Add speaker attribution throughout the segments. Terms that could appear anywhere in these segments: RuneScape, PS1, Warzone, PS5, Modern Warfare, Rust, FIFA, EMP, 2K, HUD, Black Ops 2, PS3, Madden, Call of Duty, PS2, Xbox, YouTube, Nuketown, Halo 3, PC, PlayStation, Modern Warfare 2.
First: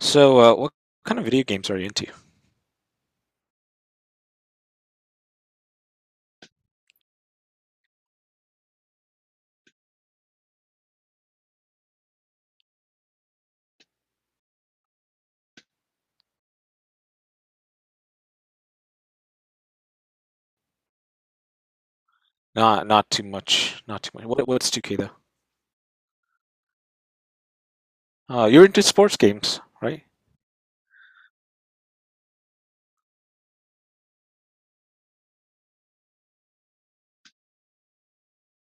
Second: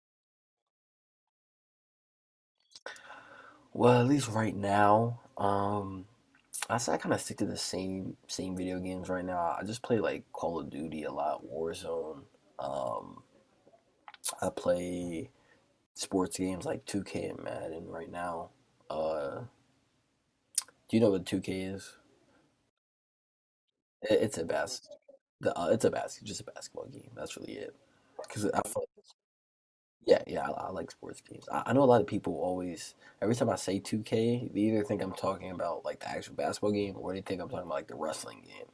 Speaker 1: So, what kind of video games are you into?
Speaker 2: Well, at least right now, I say I kind of stick to the same video games right now. I just play like Call of Duty a lot, Warzone. Um, I play sports games like 2K and Madden right now. Uh, do you know what 2K is?
Speaker 1: Not too much. Not too
Speaker 2: It,
Speaker 1: much.
Speaker 2: it's a
Speaker 1: What's
Speaker 2: bas
Speaker 1: 2K though?
Speaker 2: the just a basketball game. That's really it.
Speaker 1: Uh,
Speaker 2: Because I
Speaker 1: you're
Speaker 2: feel
Speaker 1: into
Speaker 2: like—
Speaker 1: sports games, right?
Speaker 2: yeah, yeah, I like sports games. I know a lot of people always every time I say 2K, they either think I'm talking about like the actual basketball game or they think I'm talking about like the wrestling game.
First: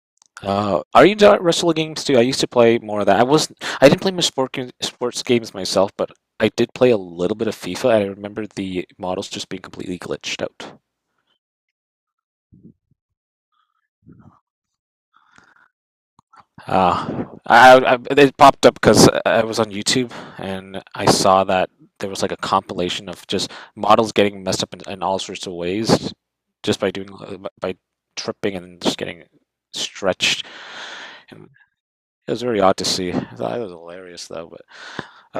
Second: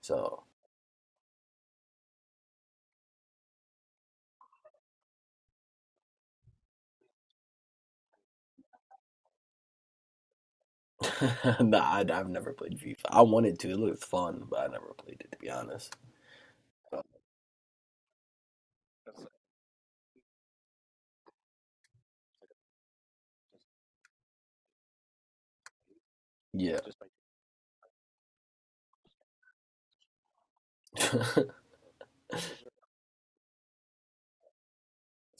Speaker 2: So,
Speaker 1: Are you into wrestling games too? I used to play more of that. I wasn't. I didn't play much sports games myself, but I did play a little bit of FIFA. I remember the models just being completely glitched out.
Speaker 2: nah, have never played FIFA. I wanted to. It looked fun, but I never played it to be honest.
Speaker 1: I it popped up because I was on YouTube, and I saw that there was like a compilation of just models getting messed up in all sorts of ways,
Speaker 2: Yeah.
Speaker 1: just by tripping and just getting stretched. And it was very odd to see. I thought it was hilarious though,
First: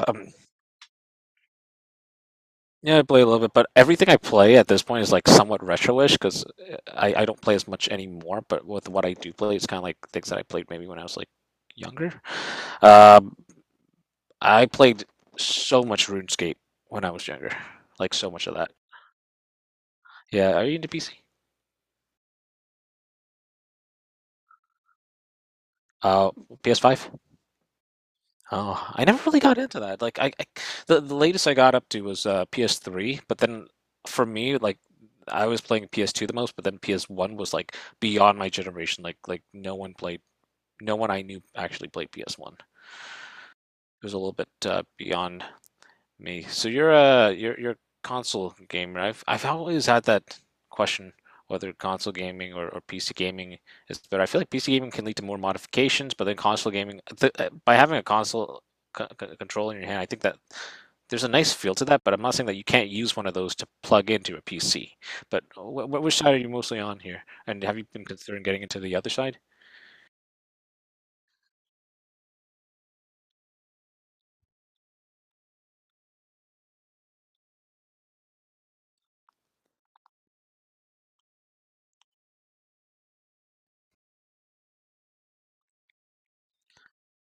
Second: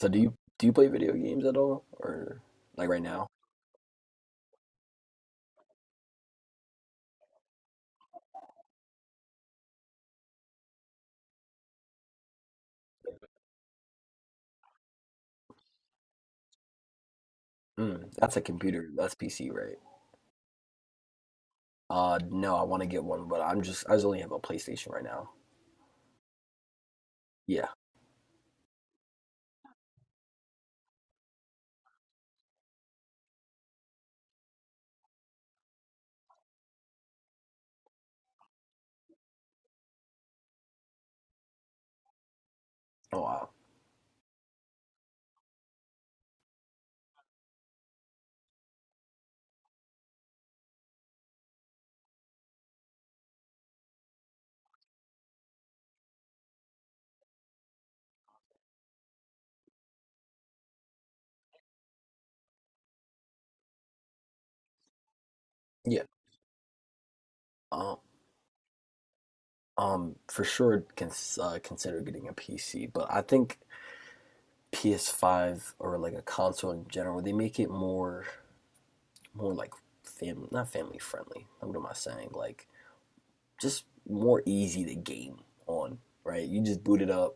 Speaker 2: So do
Speaker 1: Um,
Speaker 2: you do you play video games at all, or like
Speaker 1: Yeah,
Speaker 2: right
Speaker 1: I play a
Speaker 2: now?
Speaker 1: little bit, but everything I play at this point is like somewhat retro-ish because I don't play as much anymore. But with what I do play, it's kind of like things that I played maybe when I was like younger. Um, I played so much RuneScape when I was younger,
Speaker 2: Mm,
Speaker 1: like so
Speaker 2: that's a
Speaker 1: much of that.
Speaker 2: computer. That's PC, right?
Speaker 1: Yeah, are you into PC?
Speaker 2: No, I want to get one, but I just only have a PlayStation right now.
Speaker 1: Uh, PS5?
Speaker 2: Yeah.
Speaker 1: Oh, I never really got into that. Like I the latest I got up to was PS3, but then for me, like I was playing PS2 the most, but then PS1 was like beyond my generation. Like no one I knew actually played PS1. It
Speaker 2: Oh wow.
Speaker 1: was a little bit beyond me. So you're a console gamer. I've always had that question, whether console gaming or PC gaming is better. I feel like PC gaming can lead to more modifications, but then console gaming th by having a console control in your hand, I think that there's a nice feel to that. But I'm not saying that you can't use one of those to plug into a PC. But wh wh
Speaker 2: Yeah.
Speaker 1: which side are you mostly on here? And have you
Speaker 2: Um.
Speaker 1: been considering getting into the other side?
Speaker 2: For sure, consider getting a PC, but I think PS5 or like a console in general, they make it more like family, not family friendly. What am I saying? Like just more easy to game on, right? You just boot it up.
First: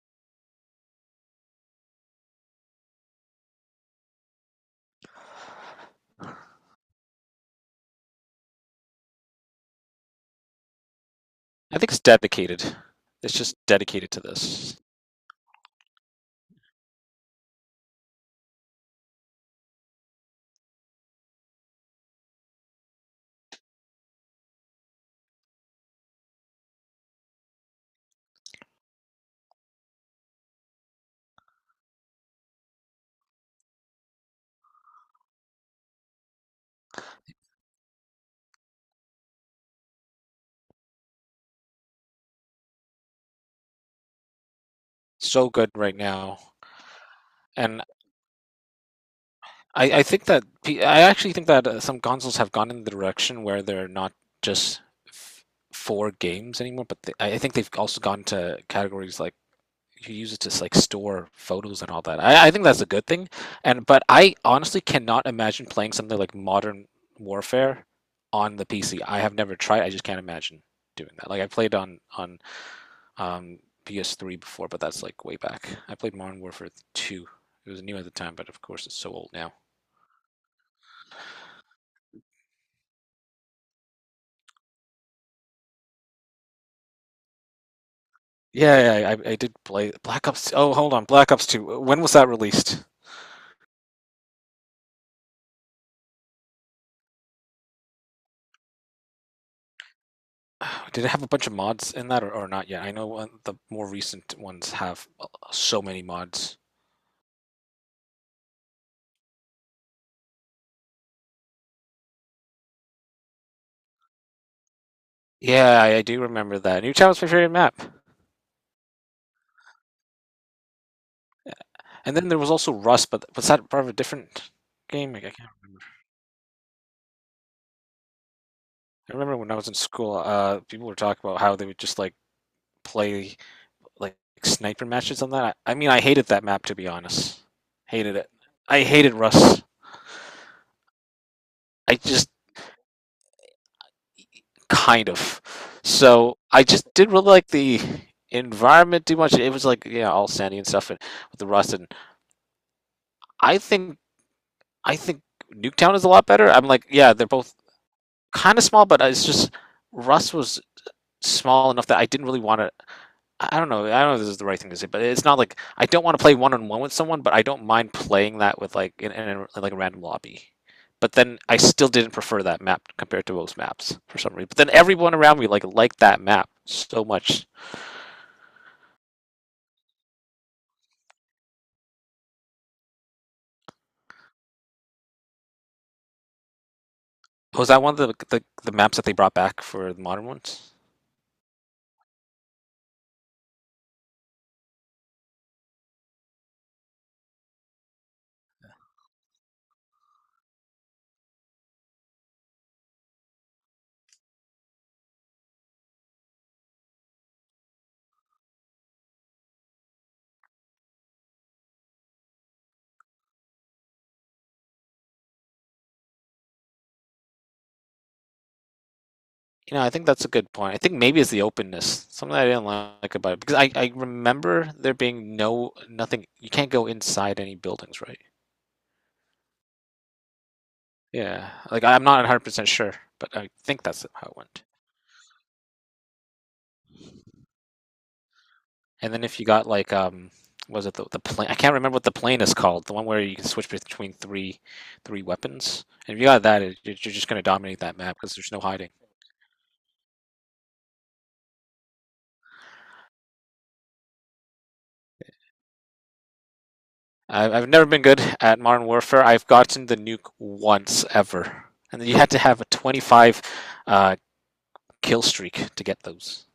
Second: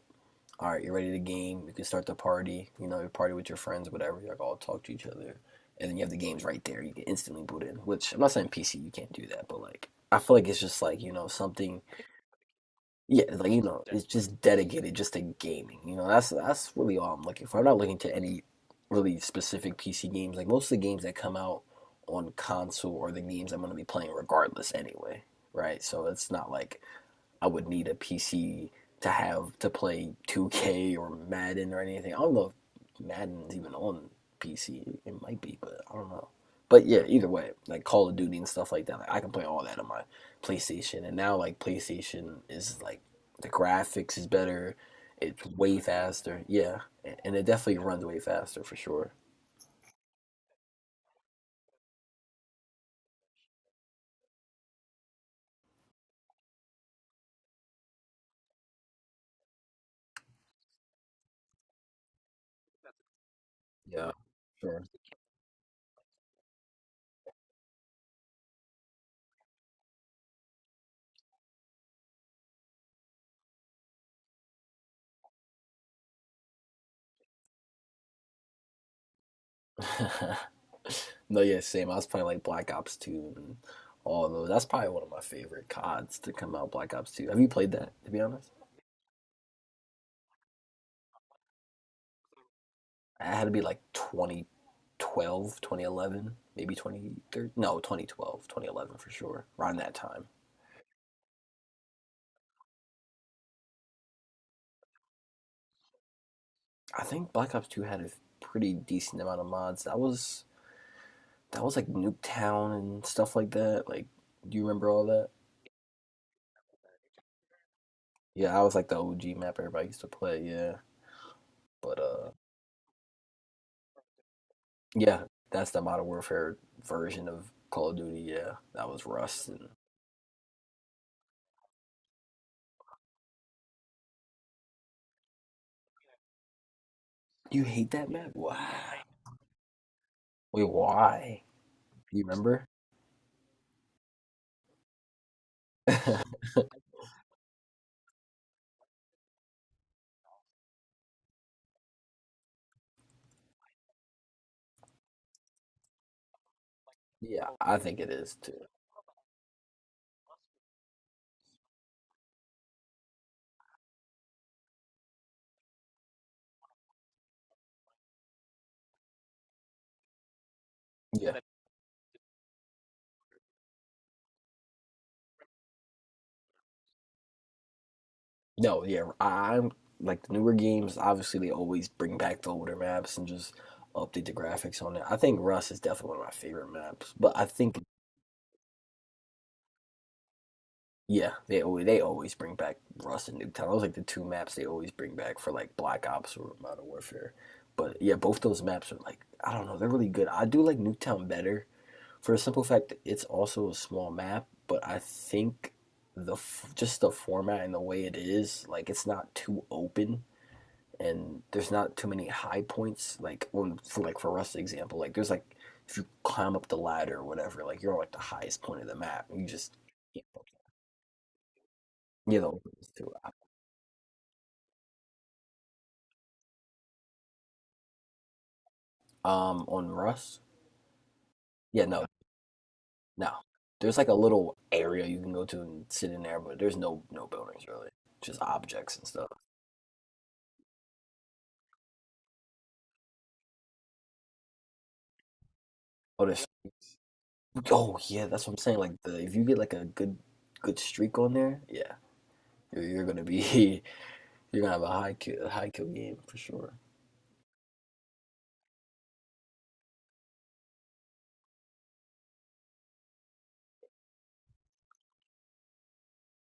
Speaker 2: All right, you're ready to game. You can start the party. You know, you party with your friends, whatever. You like all talk to each other, and then you have the games right there. You can instantly boot in. Which I'm not saying PC you can't do that, but like I feel like it's just like
Speaker 1: I
Speaker 2: something.
Speaker 1: think it's dedicated.
Speaker 2: Yeah,
Speaker 1: It's
Speaker 2: like,
Speaker 1: just
Speaker 2: it's
Speaker 1: dedicated to
Speaker 2: just
Speaker 1: this.
Speaker 2: dedicated just to gaming. That's really all I'm looking for. I'm not looking to any really specific PC games. Like most of the games that come out on console are the games I'm going to be playing regardless anyway, right? So it's not like I would need a PC to have to play 2K or Madden or anything. I don't know if Madden's even on PC. It might be, but I don't know. But yeah, either way, like Call of Duty and stuff like that, like, I can play all that on my PlayStation. And now like PlayStation is like the graphics is better. It's
Speaker 1: So good
Speaker 2: way
Speaker 1: right now.
Speaker 2: faster. Yeah, and it definitely
Speaker 1: And
Speaker 2: runs way faster for sure.
Speaker 1: I, I think that I actually think that some consoles have gone in the direction where they're not just f- for games anymore, but I think they've also gone to categories like you use it to like store photos and all that. I think that's a good thing. And but
Speaker 2: Yeah,
Speaker 1: I honestly
Speaker 2: sure.
Speaker 1: cannot imagine playing something like Modern Warfare on the PC. I have never tried. I just can't imagine doing that. Like I played on um, PS3 before, but that's like way back. I played Modern Warfare 2. It was new at the time, but of course it's so old now.
Speaker 2: No, yeah, same. I was playing like Black Ops 2 and all those. That's probably one of my favorite CODs to come out, Black Ops 2. Have you played that, to be honest?
Speaker 1: Yeah, yeah, I did play Black Ops. Oh, hold on, Black Ops 2. When was that released?
Speaker 2: I had to be like 2012, 2011, maybe 2013. No, 2012, 2011 for sure, around that time.
Speaker 1: Did it have a bunch of mods in that, or not yet? I know one, the more recent ones have so many mods.
Speaker 2: I think Black Ops 2 had a pretty decent amount of mods. That was like Nuketown and stuff like that. Like, do you remember all that?
Speaker 1: Yeah, I do remember that. Newtown was my favorite map.
Speaker 2: Yeah, I was like the OG map everybody used to play, yeah. But
Speaker 1: And then there was also Rust, but was that part of a different game?
Speaker 2: Yeah,
Speaker 1: Like, I can't
Speaker 2: that's the
Speaker 1: remember.
Speaker 2: Modern Warfare version of Call of Duty. Yeah, that was
Speaker 1: I remember
Speaker 2: Rust.
Speaker 1: when I
Speaker 2: And
Speaker 1: was in school, people were talking about how they would just like play like sniper matches on that. I mean, I hated that map to be honest.
Speaker 2: you hate that
Speaker 1: Hated it.
Speaker 2: map?
Speaker 1: I
Speaker 2: Why?
Speaker 1: hated Russ.
Speaker 2: Wait, why?
Speaker 1: I
Speaker 2: You
Speaker 1: just
Speaker 2: remember?
Speaker 1: kind of. So I just didn't really like the environment too much. It was like yeah, all sandy and stuff, and with the Rust. And I think I think Nuketown is a lot better. I'm like yeah, they're
Speaker 2: Yeah,
Speaker 1: both
Speaker 2: I think it is
Speaker 1: kind
Speaker 2: too.
Speaker 1: of small, but it's just Rust was small enough that I didn't really want to. I don't know. I don't know if this is the right thing to say, but it's not like I don't want to play one on one with someone, but I don't mind playing that with like in, a, in like a random lobby. But
Speaker 2: Yeah.
Speaker 1: then I still didn't prefer that map compared to most maps for some reason. But then everyone around me like liked that map so much.
Speaker 2: No, yeah, I'm like, the newer games, obviously they always bring back the older maps and just update the graphics on it. I think Rust is definitely one of my favorite maps, but I
Speaker 1: Was that
Speaker 2: think—
Speaker 1: one of the maps that they brought back for the modern ones?
Speaker 2: yeah, they always bring back Rust and Nuketown. Those are like the two maps they always bring back for like Black Ops or Modern Warfare. But yeah, both those maps are like, I don't know, they're really good. I do like Nuketown better for a simple fact that it's also a small map, but I think just the format and the way it is, like it's not too open and there's not too many high points. Like, on for like for Rust example, like there's like if you climb up the ladder or whatever, like you're on like the highest point of the map and you just
Speaker 1: You know, I think that's
Speaker 2: can't.
Speaker 1: a good point. I think maybe it's the openness, something
Speaker 2: Yeah,
Speaker 1: I
Speaker 2: the
Speaker 1: didn't
Speaker 2: openness too.
Speaker 1: like about it, because I remember there being no nothing. You can't go inside any buildings, right?
Speaker 2: On Rust?
Speaker 1: Yeah, like
Speaker 2: Yeah, no,
Speaker 1: I'm not 100% sure,
Speaker 2: no.
Speaker 1: but I think
Speaker 2: There's
Speaker 1: that's
Speaker 2: like a
Speaker 1: how it
Speaker 2: little
Speaker 1: went.
Speaker 2: area you can go to and sit in there, but there's no buildings really. Just objects and
Speaker 1: And then
Speaker 2: stuff.
Speaker 1: if you got like what was it, the plane? I can't remember what the plane is called. The one where you can switch between three weapons. And if
Speaker 2: Oh,
Speaker 1: you got
Speaker 2: there's.
Speaker 1: that, you're just going to dominate that
Speaker 2: Oh
Speaker 1: map
Speaker 2: yeah,
Speaker 1: because
Speaker 2: that's
Speaker 1: there's
Speaker 2: what I'm
Speaker 1: no
Speaker 2: saying.
Speaker 1: hiding.
Speaker 2: Like, the if you get like a good streak on there, yeah, you're gonna be you're gonna have a high kill game for sure.
Speaker 1: I've never been good at Modern Warfare. I've gotten the nuke once ever, and then you had to have a 25 uh, kill streak to get those.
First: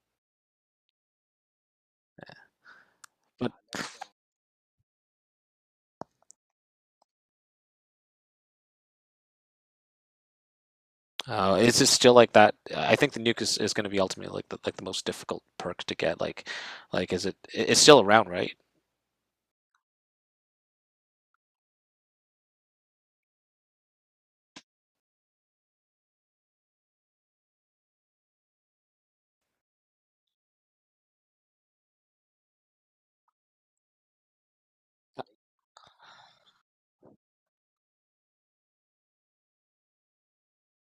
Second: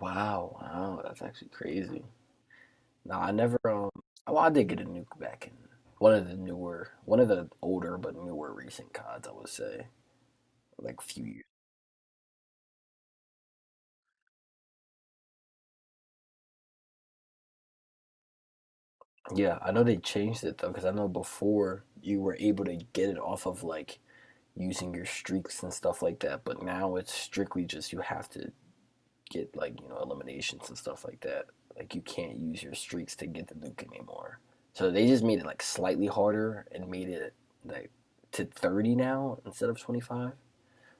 Speaker 2: Wow, wow, that's actually crazy. No, I
Speaker 1: But
Speaker 2: never. Well, I did get a nuke back in one of the newer, one of the older but newer recent CODs. I would say like few years.
Speaker 1: Is it still like that? I think the nuke is going to be ultimately like the most difficult perk to get. Like is it? It's still around, right?
Speaker 2: Yeah, I know they changed it though, because I know before you were able to get it off of like using your streaks and stuff like that, but now it's strictly just you have to get like, eliminations and stuff like that. Like you can't use your streaks to get the nuke anymore. So they just made it like slightly harder and made it like to 30 now instead of 25.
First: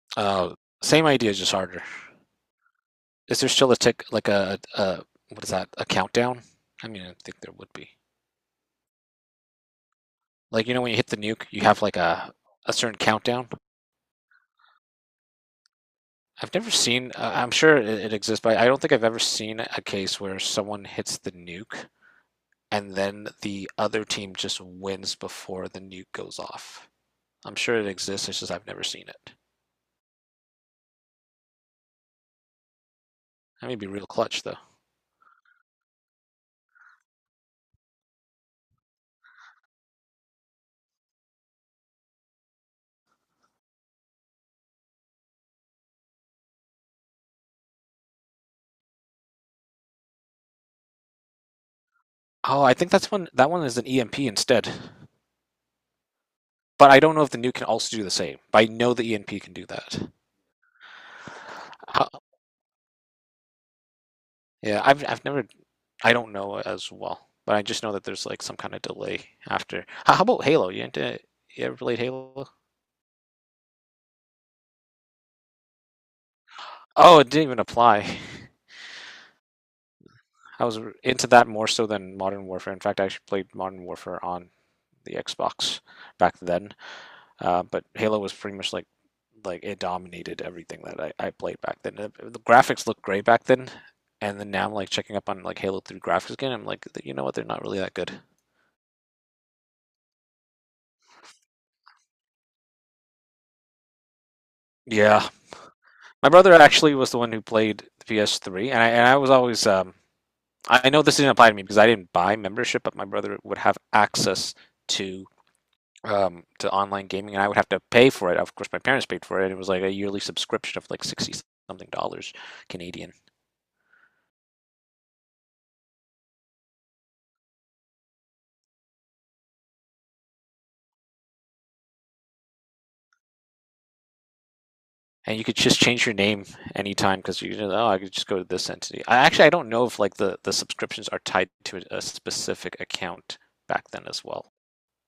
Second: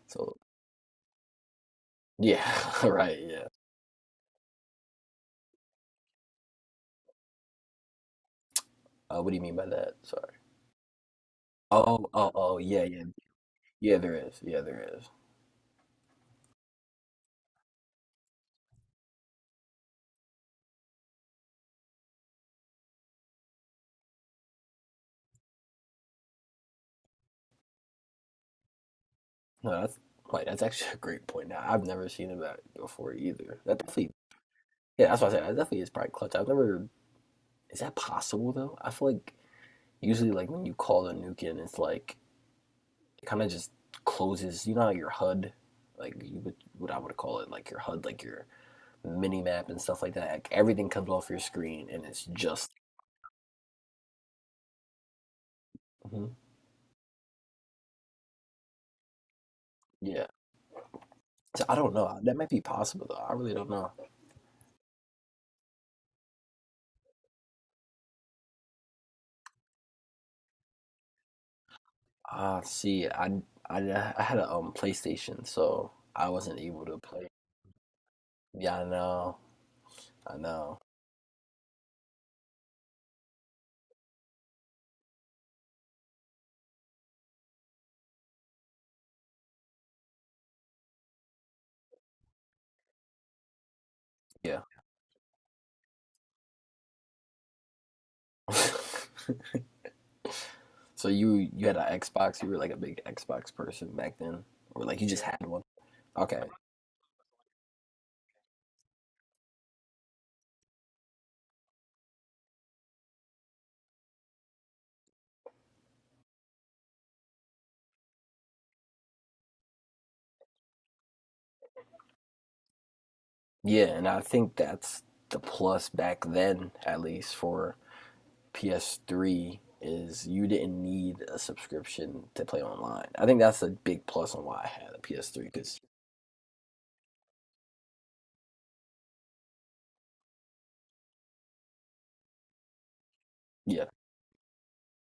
Speaker 2: So
Speaker 1: Uh, same idea, just harder.
Speaker 2: yeah, right,
Speaker 1: Is
Speaker 2: yeah.
Speaker 1: there still a tick like a what is that? A countdown? I mean, I think there would be.
Speaker 2: What do you mean by that? Sorry.
Speaker 1: Like when you hit the nuke, you have like
Speaker 2: Oh, oh,
Speaker 1: a
Speaker 2: oh,
Speaker 1: a
Speaker 2: yeah,
Speaker 1: certain
Speaker 2: yeah.
Speaker 1: countdown.
Speaker 2: Yeah, there is. Yeah, there is.
Speaker 1: I've never seen. I'm sure it exists, but I don't think I've ever seen a case where someone hits the nuke and then the other team just wins before the nuke goes off. I'm sure it exists. It's just I've never seen it.
Speaker 2: No, that's actually a great point. Now I've never seen him that before either.
Speaker 1: That may
Speaker 2: That
Speaker 1: be real
Speaker 2: definitely,
Speaker 1: clutch though.
Speaker 2: yeah, that's what I said. That definitely is probably clutch. I've never. Is that possible though? I feel like usually like when you call the nuke in, it's like it kind of just closes. You know, how your HUD, like, you would what I would call it, like your HUD, like your mini map and stuff like that. Like everything comes off your screen and it's
Speaker 1: Oh,
Speaker 2: just—
Speaker 1: I think that's one. That one is an EMP instead.
Speaker 2: mhm.
Speaker 1: But I don't know if the nuke can also do the same. But I know the EMP can do that.
Speaker 2: Yeah. So I don't
Speaker 1: How,
Speaker 2: know. That might be possible though. I really don't know.
Speaker 1: yeah, I've never. I don't know as well. But I just know that there's like some kind of delay after. How about Halo? You, didn't- You ever played Halo?
Speaker 2: Ah, see, I had a PlayStation, so I wasn't able to
Speaker 1: Oh,
Speaker 2: play.
Speaker 1: it didn't even apply.
Speaker 2: Yeah, I know. I
Speaker 1: I was
Speaker 2: know.
Speaker 1: into that more so than Modern Warfare. In fact, I actually played Modern Warfare on the Xbox back then. But Halo was pretty much like it dominated everything that I played back then. The graphics looked great back then, and then
Speaker 2: Yeah.
Speaker 1: now I'm like checking up on like Halo 3 graphics again. I'm like, you know what? They're not really that good.
Speaker 2: So you had an Xbox, you were like a big Xbox person back then, or like you just—
Speaker 1: Yeah,
Speaker 2: yeah, had one.
Speaker 1: my
Speaker 2: Okay.
Speaker 1: brother actually was the one who played the PS3, and I was always I know this didn't apply to me because I didn't buy membership, but my brother would have access to to online gaming, and I would have to pay for it. Of course, my parents paid for it. It was like a yearly subscription of like sixty something dollars Canadian,
Speaker 2: Yeah, and I think that's the plus back then, at least for PS3, is you didn't need a subscription to play online. I think that's a big plus on why I had a
Speaker 1: and you
Speaker 2: PS3,
Speaker 1: could just
Speaker 2: because
Speaker 1: change your name anytime because oh, I could just go to this entity. I don't know if like the subscriptions are tied to a specific account
Speaker 2: yeah,
Speaker 1: back then as well.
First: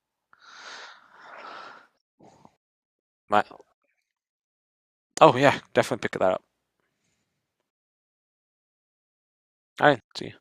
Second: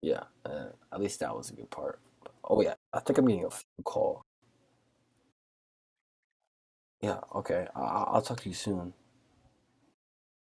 Speaker 2: yeah, at least that was a good part. Oh yeah, I think I'm getting
Speaker 1: My,
Speaker 2: a phone call.
Speaker 1: oh yeah, definitely pick that up.
Speaker 2: Yeah, okay. I'll talk to you soon.
Speaker 1: All right, see you.